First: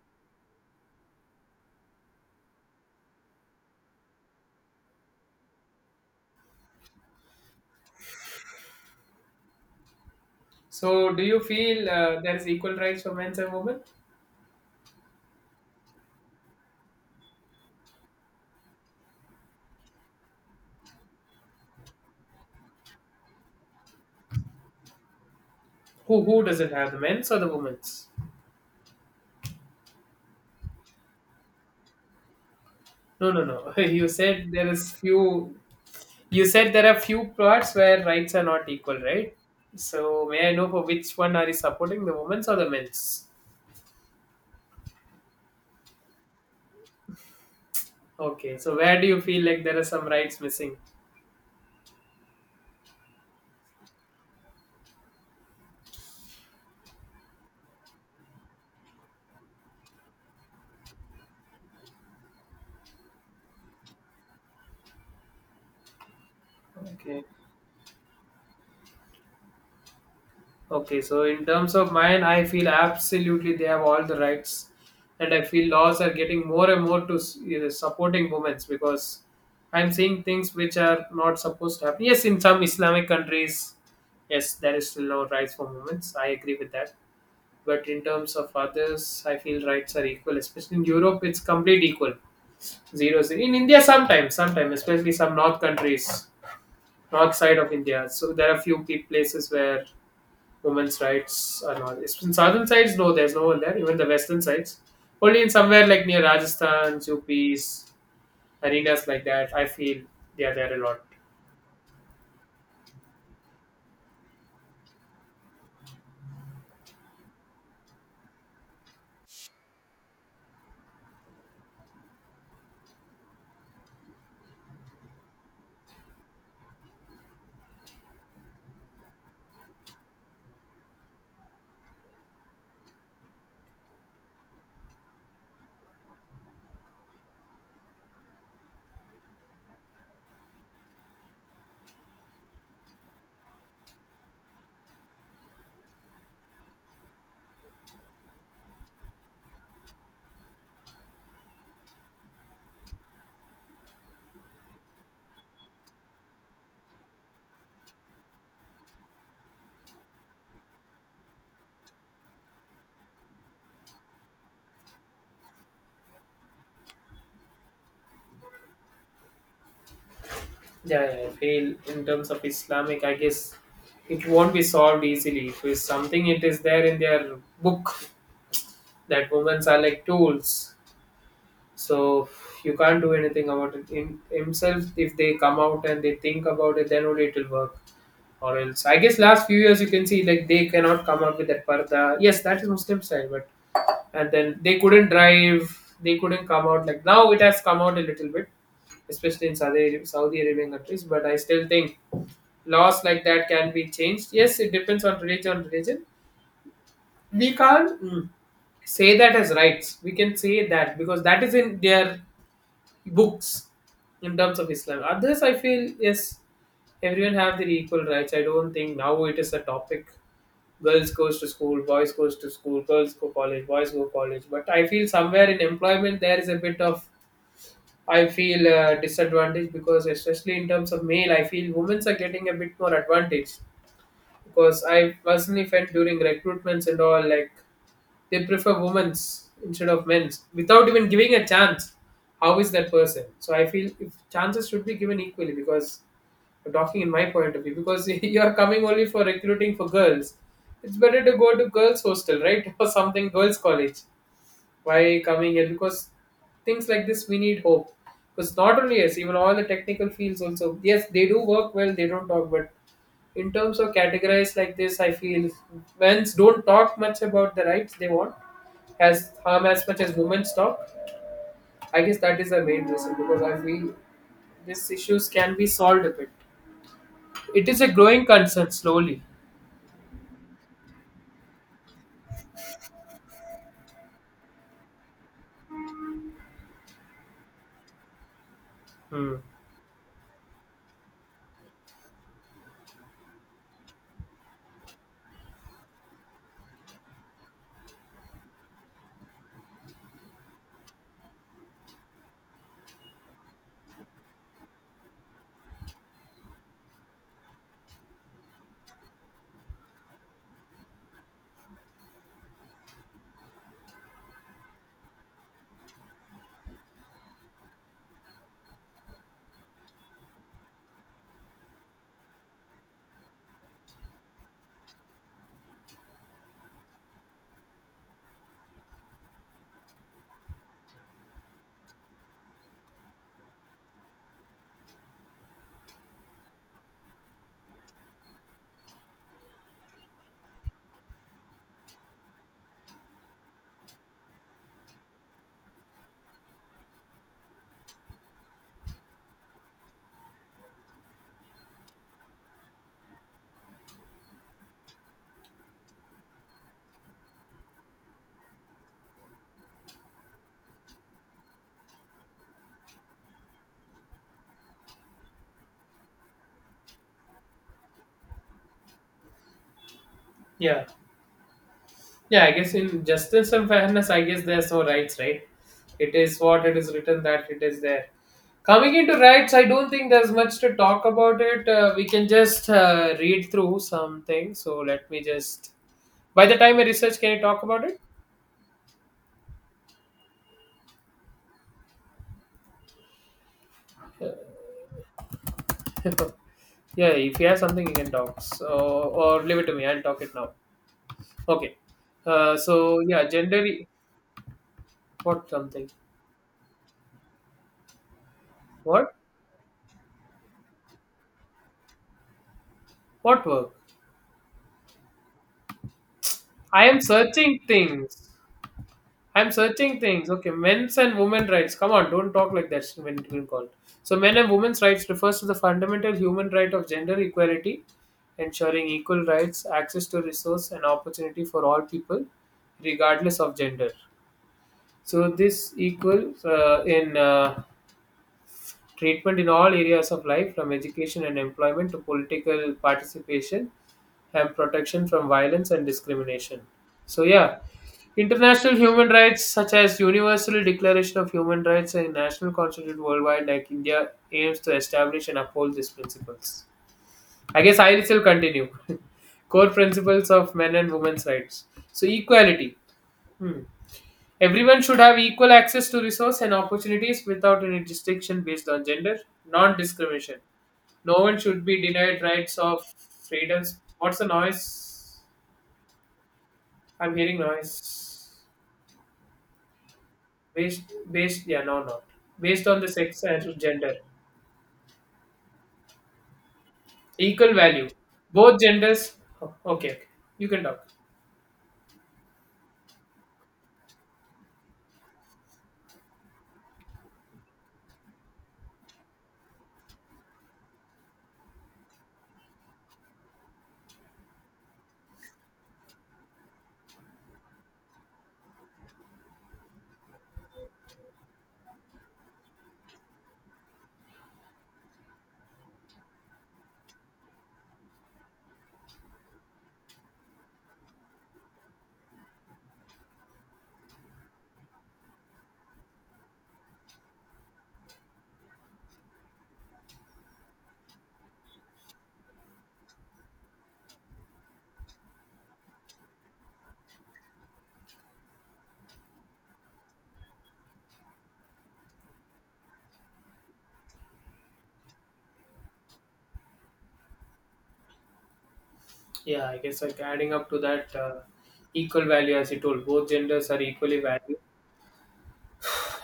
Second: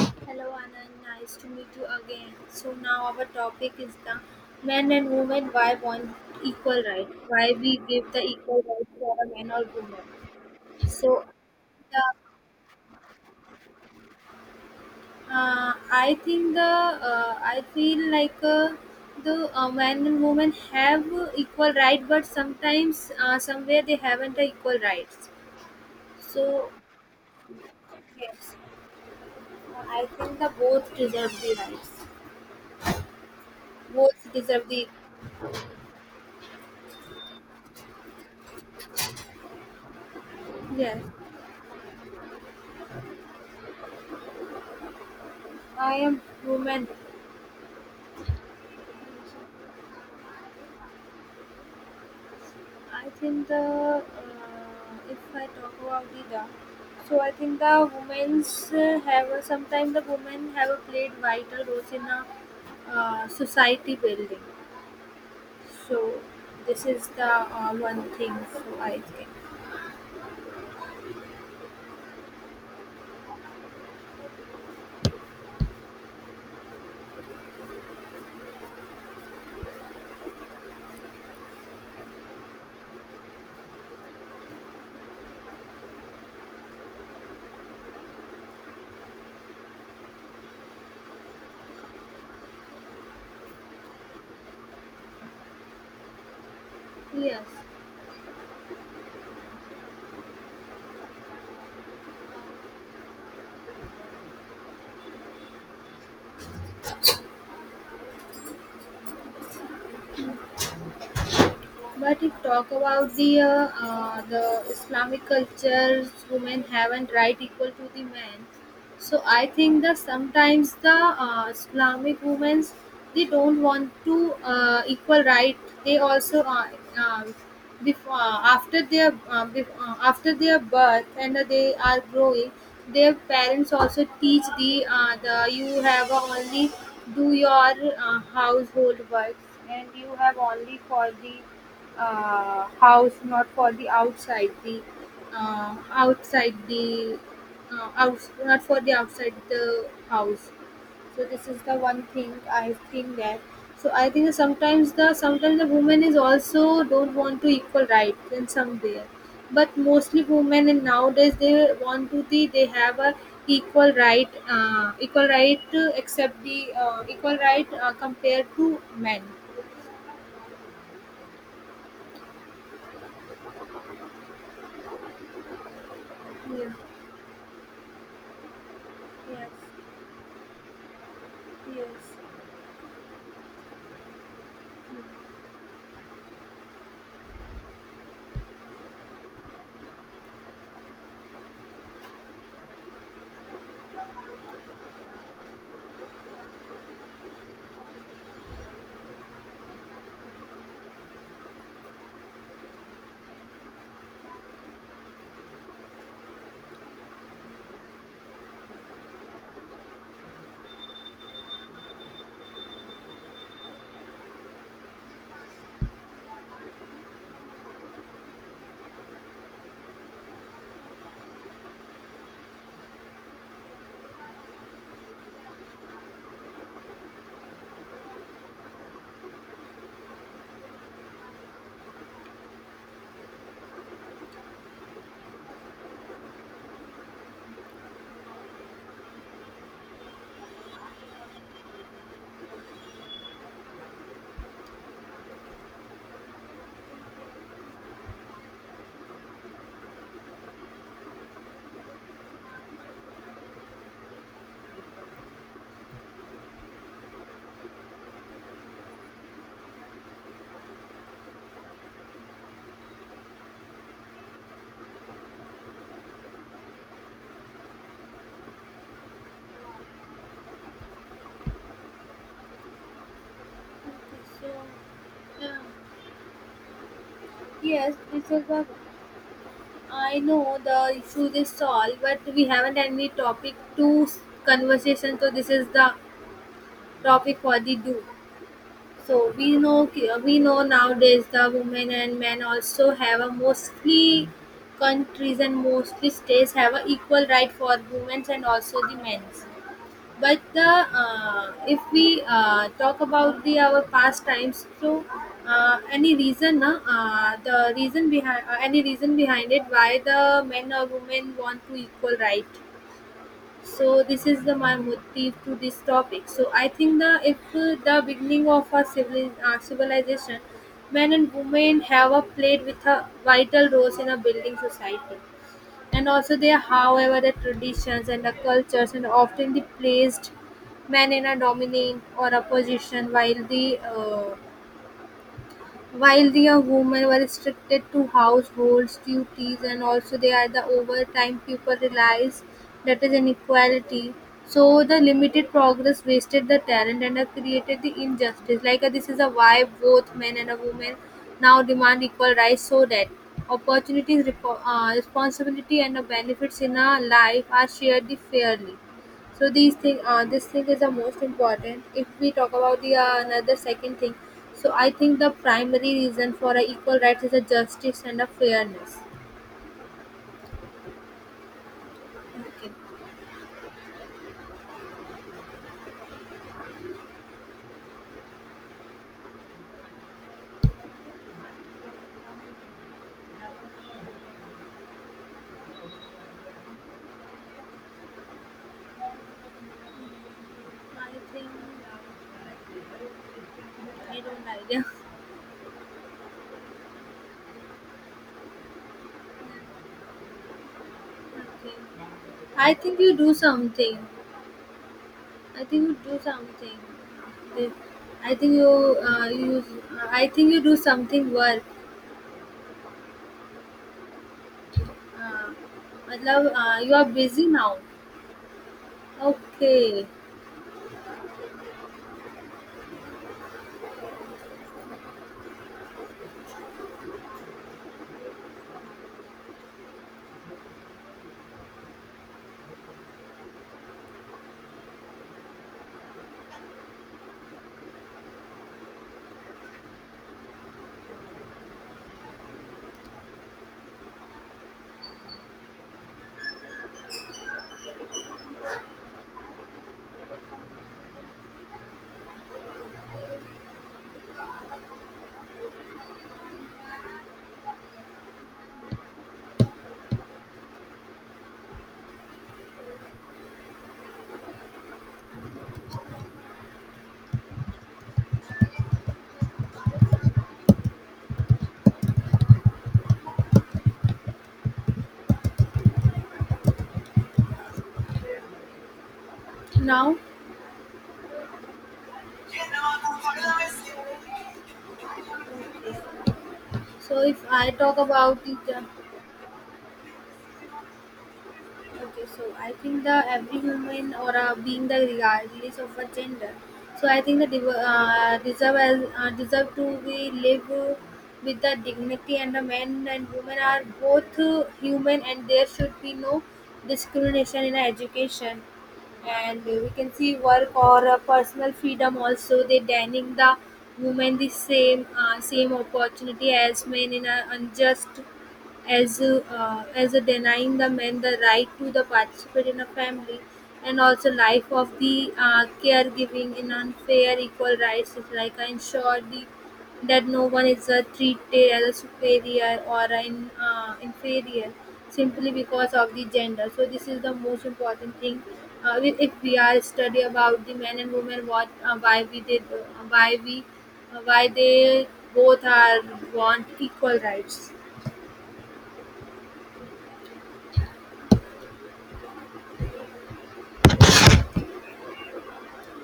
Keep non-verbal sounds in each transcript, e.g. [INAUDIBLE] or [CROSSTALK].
Hello Anand, nice to meet you again. So now our topic is the men and women why want equal right? Why we give the equal right for a man or woman? So, do So you feel the, there is equal rights for men's and women? uh, I think the I feel like the man and woman have equal right, but sometimes somewhere they haven't the equal rights. Who So doesn't have the men's or the women's? yes, I think the both deserve the rights. No, no, no. [LAUGHS] You Both said there deserve the is few. You said there are few parts where rights are not equal, right? So, may I know for yes. which one are you supporting, the women's or the men's? I am woman. Okay. So, where do you feel like there are some rights missing? I think the if I talk about the da, so I think the women's have a, sometimes the women have a played vital roles in a society building. So this is the Okay. One thing. So I think Okay, so in terms of mine, I feel absolutely they have all the rights, and I feel laws are getting more and more to you supporting women's because I'm seeing things which are not supposed to happen. Yes, in some Islamic countries, yes, there is still no rights for women's. I agree with that. But in terms of others, I feel rights are equal. Especially in Europe, it's complete equal. Zero, zero. In India, sometimes, sometimes, especially some north countries, north yes. side of India. So there are few places where women's rights and all. It's in southern sides, no, there's no one there. Even the western sides, only in somewhere like near Rajasthan, UPs, arenas like that. I feel they are there a lot. But if talk about the Islamic cultures, women haven't right equal to the men. So I think that sometimes the Islamic women they don't want to equal right. They also uh, Before, after their after their birth and they are growing, their parents also teach the you have only do your household works and you have only for the house, not for the outside the outside the uh, out, not for the outside the house. So this is the one thing I think that. So I think sometimes the women is also don't want to equal rights in some way, but mostly women in nowadays they want to the they have a equal right, equal right to accept the equal right compared to men. Yeah, yeah, I feel in terms of Islamic, I guess it won't be solved easily. It is something it is Yes, there in their book that yes, women are like tools. yes. So you can't do anything about it. In himself, if they come out and they think about it, then only it will work. Or else I guess last few years you can see like they cannot come up with that parda. Yes, that is Muslim style, but and then they couldn't drive, they couldn't come out like now it has come out a little bit, especially in Saudi Arabian countries. But I still think laws like that can be changed. Yes, it depends on religion. Religion, we can't say that as rights. We can say that because that is in their books in terms of Islam. Others, I feel, yes, everyone have their equal rights. I don't think now it is a topic. Girls goes to school, boys goes to school, girls go college, boys go college. But I feel somewhere in employment there is a bit of I feel disadvantage because especially in terms of male, I feel women's are getting a bit more advantage because I personally felt during recruitments and all like they prefer women's instead of men's without even giving a chance how is that person. So I feel if chances should be given equally because I'm talking in my point of view because [LAUGHS] you're coming only for recruiting for girls, it's better to go to girls hostel, right? [LAUGHS] Or something girls college, why coming here? Because things like this we need hope, because not only us, even all the technical fields also, yes, they do work well, they don't talk. But in terms of categorized like this, I feel men's don't talk much about the rights they want as harm as much as women's talk. I guess that is the main reason, because I feel Okay, so, these issues can yeah. be solved a bit. It is a Yes, this growing is the concern slowly. I know the issue is solved, but we haven't any topic to s- conversation. So this is the topic for the do. So Hmm. We know nowadays the women and men also have a mostly countries and mostly states have a equal right for women and also the men's. But the if we talk about the our pastimes, so any reason, the reason behind any reason behind it why the men or women want to equal right. So this is the my motive to this topic. So I think the if the beginning of our civilization, men and women have a played with a vital roles in a building society, and also there, however the traditions and the cultures and often the placed men in a dominant or a position while the young women were restricted to household duties and also they are the overtime people realized that is inequality. So the limited progress wasted the talent and created the injustice. This is a why both men and a woman now demand equal rights so that opportunities, responsibility and benefits in our life are shared fairly. So these this thing is the most important. If we talk about the another second thing, so I think the primary reason for a equal rights is a justice and a fairness. Yeah. Yeah, I guess Okay. in justice and fairness, I guess there's no rights, right? It is what it is written that it is there. Coming into rights, I don't think there's much to talk about it. We can just read through something. So let me just. By the time I research, can you talk about it? I think uh, I don't idea. [LAUGHS] Yeah, if you have something, you can talk. So or leave it to me. I'll talk it now. Okay. Okay. I think So you yeah, do gender. Something. What I think something? you do something. Okay. I think you What? uh, you use, I think you do something work. What work? Uh, मतलब I you am are busy searching now. things. I'm searching Okay. things. Okay, men's and women's rights. Come on, don't talk like that when it's been called. So, men and women's rights refers to the fundamental human right of gender equality, ensuring equal rights, access to resource, and opportunity for all people, regardless of gender. So, this equal in Treatment in all areas of life, from education and employment to political participation and protection from violence and discrimination. So, yeah, international human rights such as Universal Declaration of Human Rights and National Constitute worldwide, like India, aims to establish and uphold these principles. I guess I will continue. [LAUGHS] Core principles of men and women's rights. So, equality. Hmm. Everyone should have equal access to resource and opportunities without any distinction based on gender, non discrimination. No one should be denied rights or freedoms. What's the noise? I'm hearing noise. Now. Based, based, yeah, no, no. Based on the sex and gender. So if Equal I value. talk about it, Both genders. Oh, okay, okay. You can talk. okay, so I think the every human or being the regardless of a gender. So I think the deserve to be live with the dignity and the men and women are both human and there should be no discrimination in education, and we can see work or personal freedom also they denying the women the same same opportunity as men in a unjust as a denying the men the right to the participate in a family and also life of the caregiving in unfair equal rights is like I ensure the that no one is treated as a superior or an inferior simply because of the gender. So this is the most important thing. If we are study about the men and women, what why we why they both are want equal rights. Yeah, I guess like adding up to that equal value, as you told, both genders are equally valued,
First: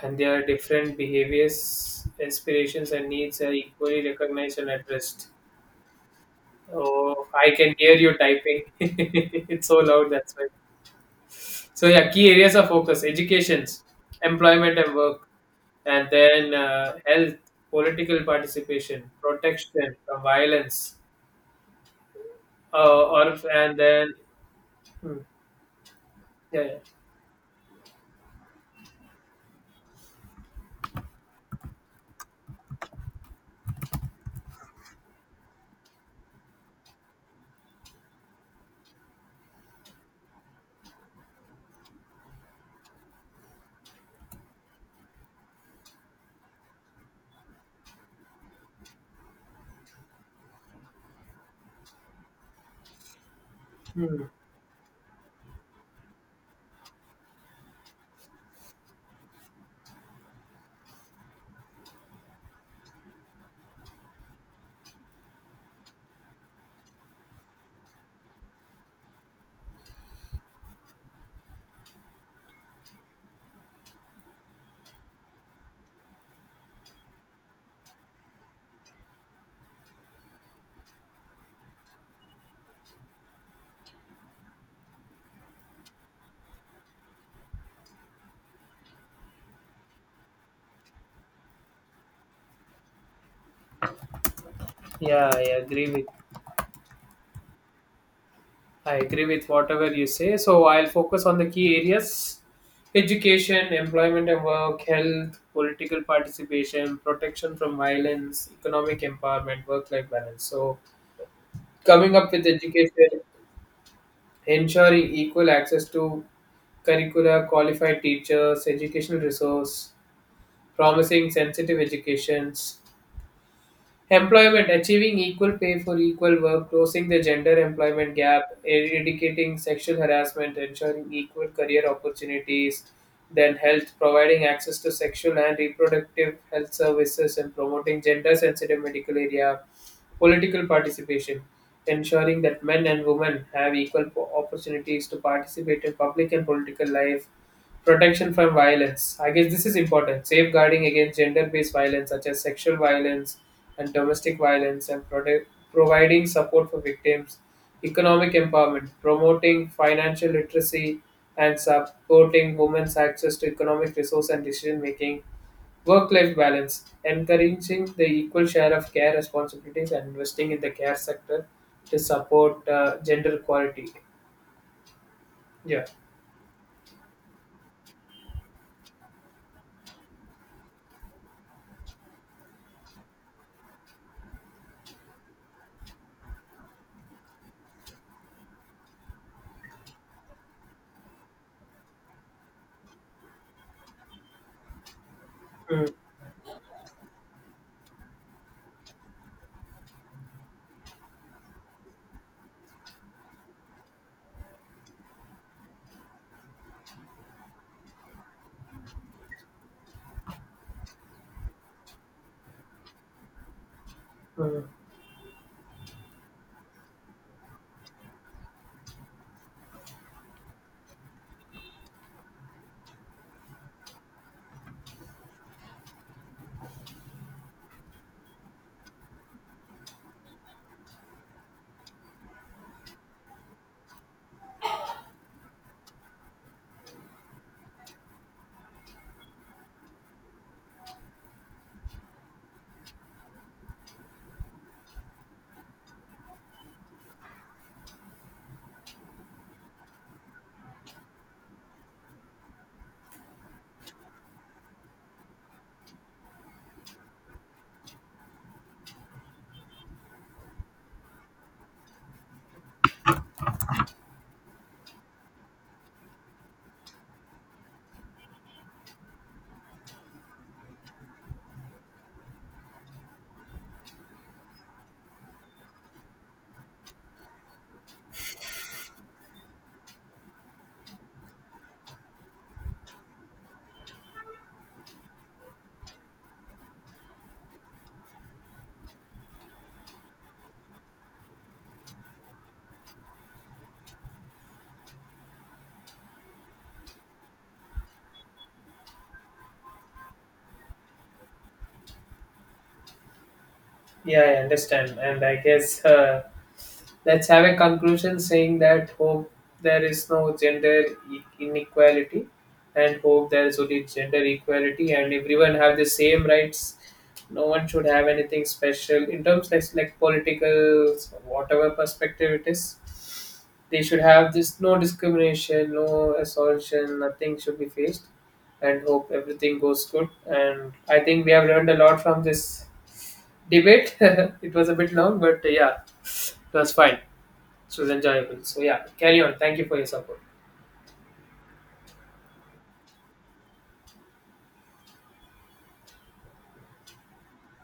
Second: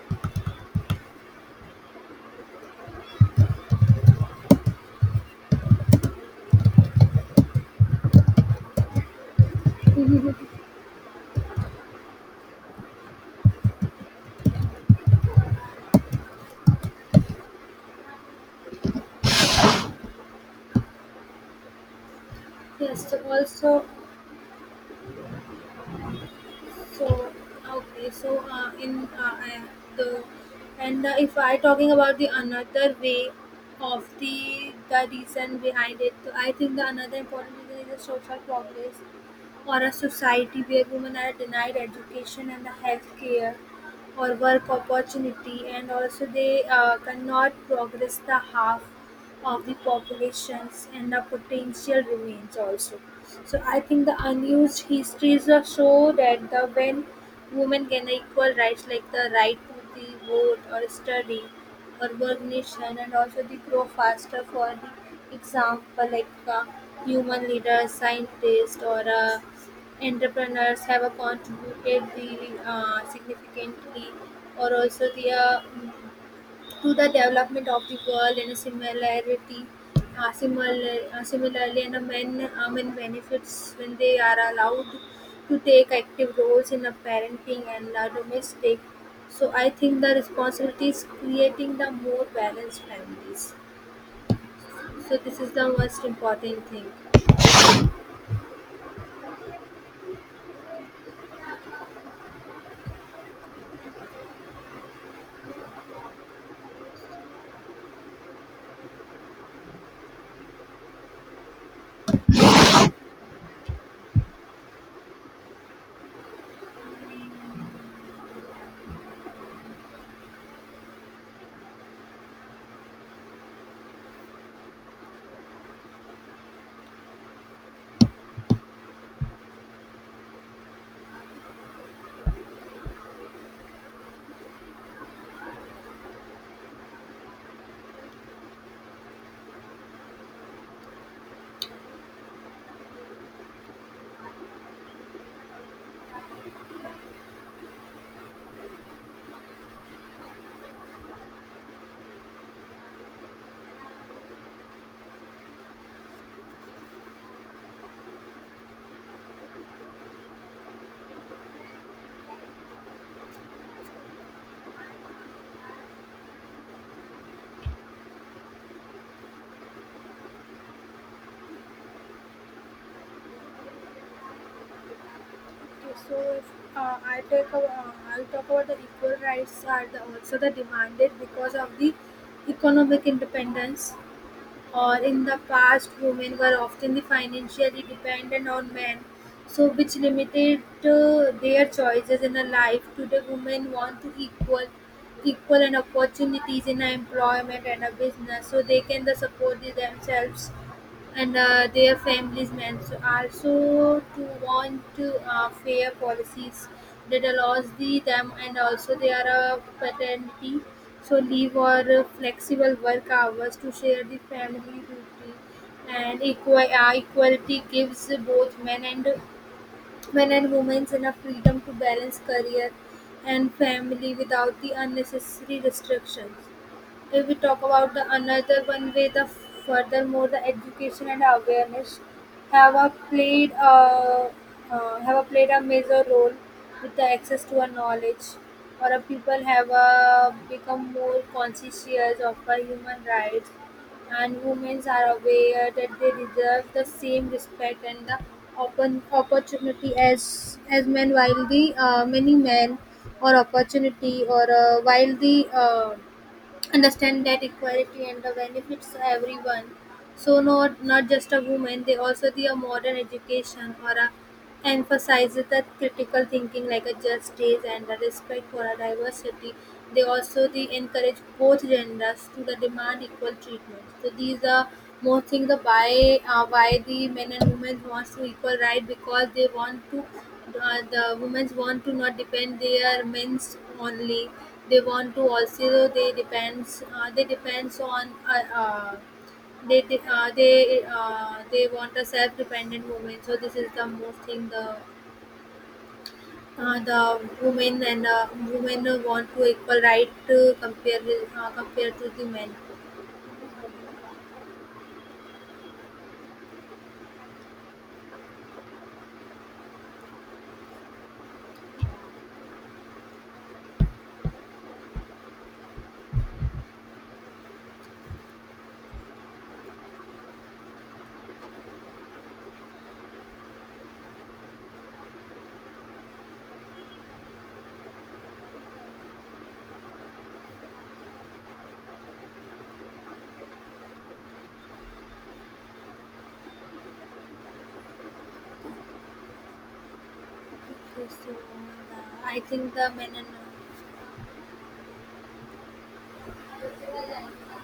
and their different behaviors, inspirations, and needs are equally recognized and addressed. Oh, I can hear you typing. [LAUGHS] It's so loud, that's why. So, yeah, key areas of focus educations, employment and work, and then health, political participation, protection from violence, Yes, so or and also then, hmm, yeah, yeah. so okay, so in I- the and if I talking about the another way of the reason behind it, so I think the another important reason is the social progress or a society where women are denied education and the health care or work opportunity and also they cannot progress the half of the populations and the potential remains also, so I think the Hmm. unused histories are show that the when women gain equal rights like the right to the vote or study or work nation and also they grow faster. For the example, uh, human leaders, scientists or entrepreneurs have contributed the significantly or also the to the development of the world in a similarity, similarly, and a men benefits when they are allowed to take active roles in a parenting and domestic. So I think the responsibility is creating the more balanced families, so Yeah, this is the most important thing. I agree with whatever you say. So I'll focus on the key areas education, employment and work, health, political participation, protection from violence, economic empowerment, work life balance. So coming up with education, ensuring equal access to curricula, qualified teachers, educational resource, promising sensitive educations, Employment achieving equal pay for equal work, closing the gender employment gap, eradicating sexual harassment, ensuring equal career opportunities, then health, providing access to sexual and reproductive health services, and promoting gender sensitive medical area, political participation, ensuring that men and women have equal opportunities to participate in public and political life, Protection from violence. I guess this is important. Safeguarding against gender based violence, such as sexual violence and domestic violence, and providing support for victims. Economic empowerment. Promoting financial literacy and supporting women's access to economic resource and decision making. Work life balance. Encouraging the equal share of care responsibilities and investing in the care sector to support gender equality. Yeah. Okay, so if I take a, I'll talk about the equal rights are the, also the demanded because of the economic independence. Or in the past, women were often the financially dependent on men, so which limited their choices in a life. Today, women want to equal and Mm, opportunities in a employment and a business, so they can the support the themselves and their families, may also also to want to, fair policies that allows the them and also they are a paternity so leave or flexible work hours to share the mm. family duty, and equality gives both men and women enough freedom to balance career and family without the unnecessary restrictions. If we talk about the another one way, the furthermore the education and awareness have a played a have a played a major role with the access to a knowledge, or a people have a become more conscious of a human rights, and women are aware that they deserve the same respect and the open opportunity as men while the many men or opportunity or while the understand that equality and the benefits everyone, so not just a woman, they also the a modern education or a emphasizes the critical thinking like a justice and the respect for a diversity. They also they encourage both genders to the demand equal treatment. So these are more things the why the men and women wants to equal right because they want to the women want to not depend their men's only, they want to also they depends on they want a self-dependent woman. So this is the most thing the women and women want to equal right to compared to the men. Yeah, I understand. And I guess let's have a conclusion saying that hope there is no gender inequality and hope there is only gender equality and everyone have the same rights. No one should have anything special in terms like political, whatever perspective it is. They should have this no discrimination, no assaultion, nothing should be faced and hope everything goes good. And I think we have learned a lot from this debate. [LAUGHS] It was a bit long, but yeah, it was fine. It was enjoyable. So yeah, carry on. Thank you for your support. Okay, so I think the men and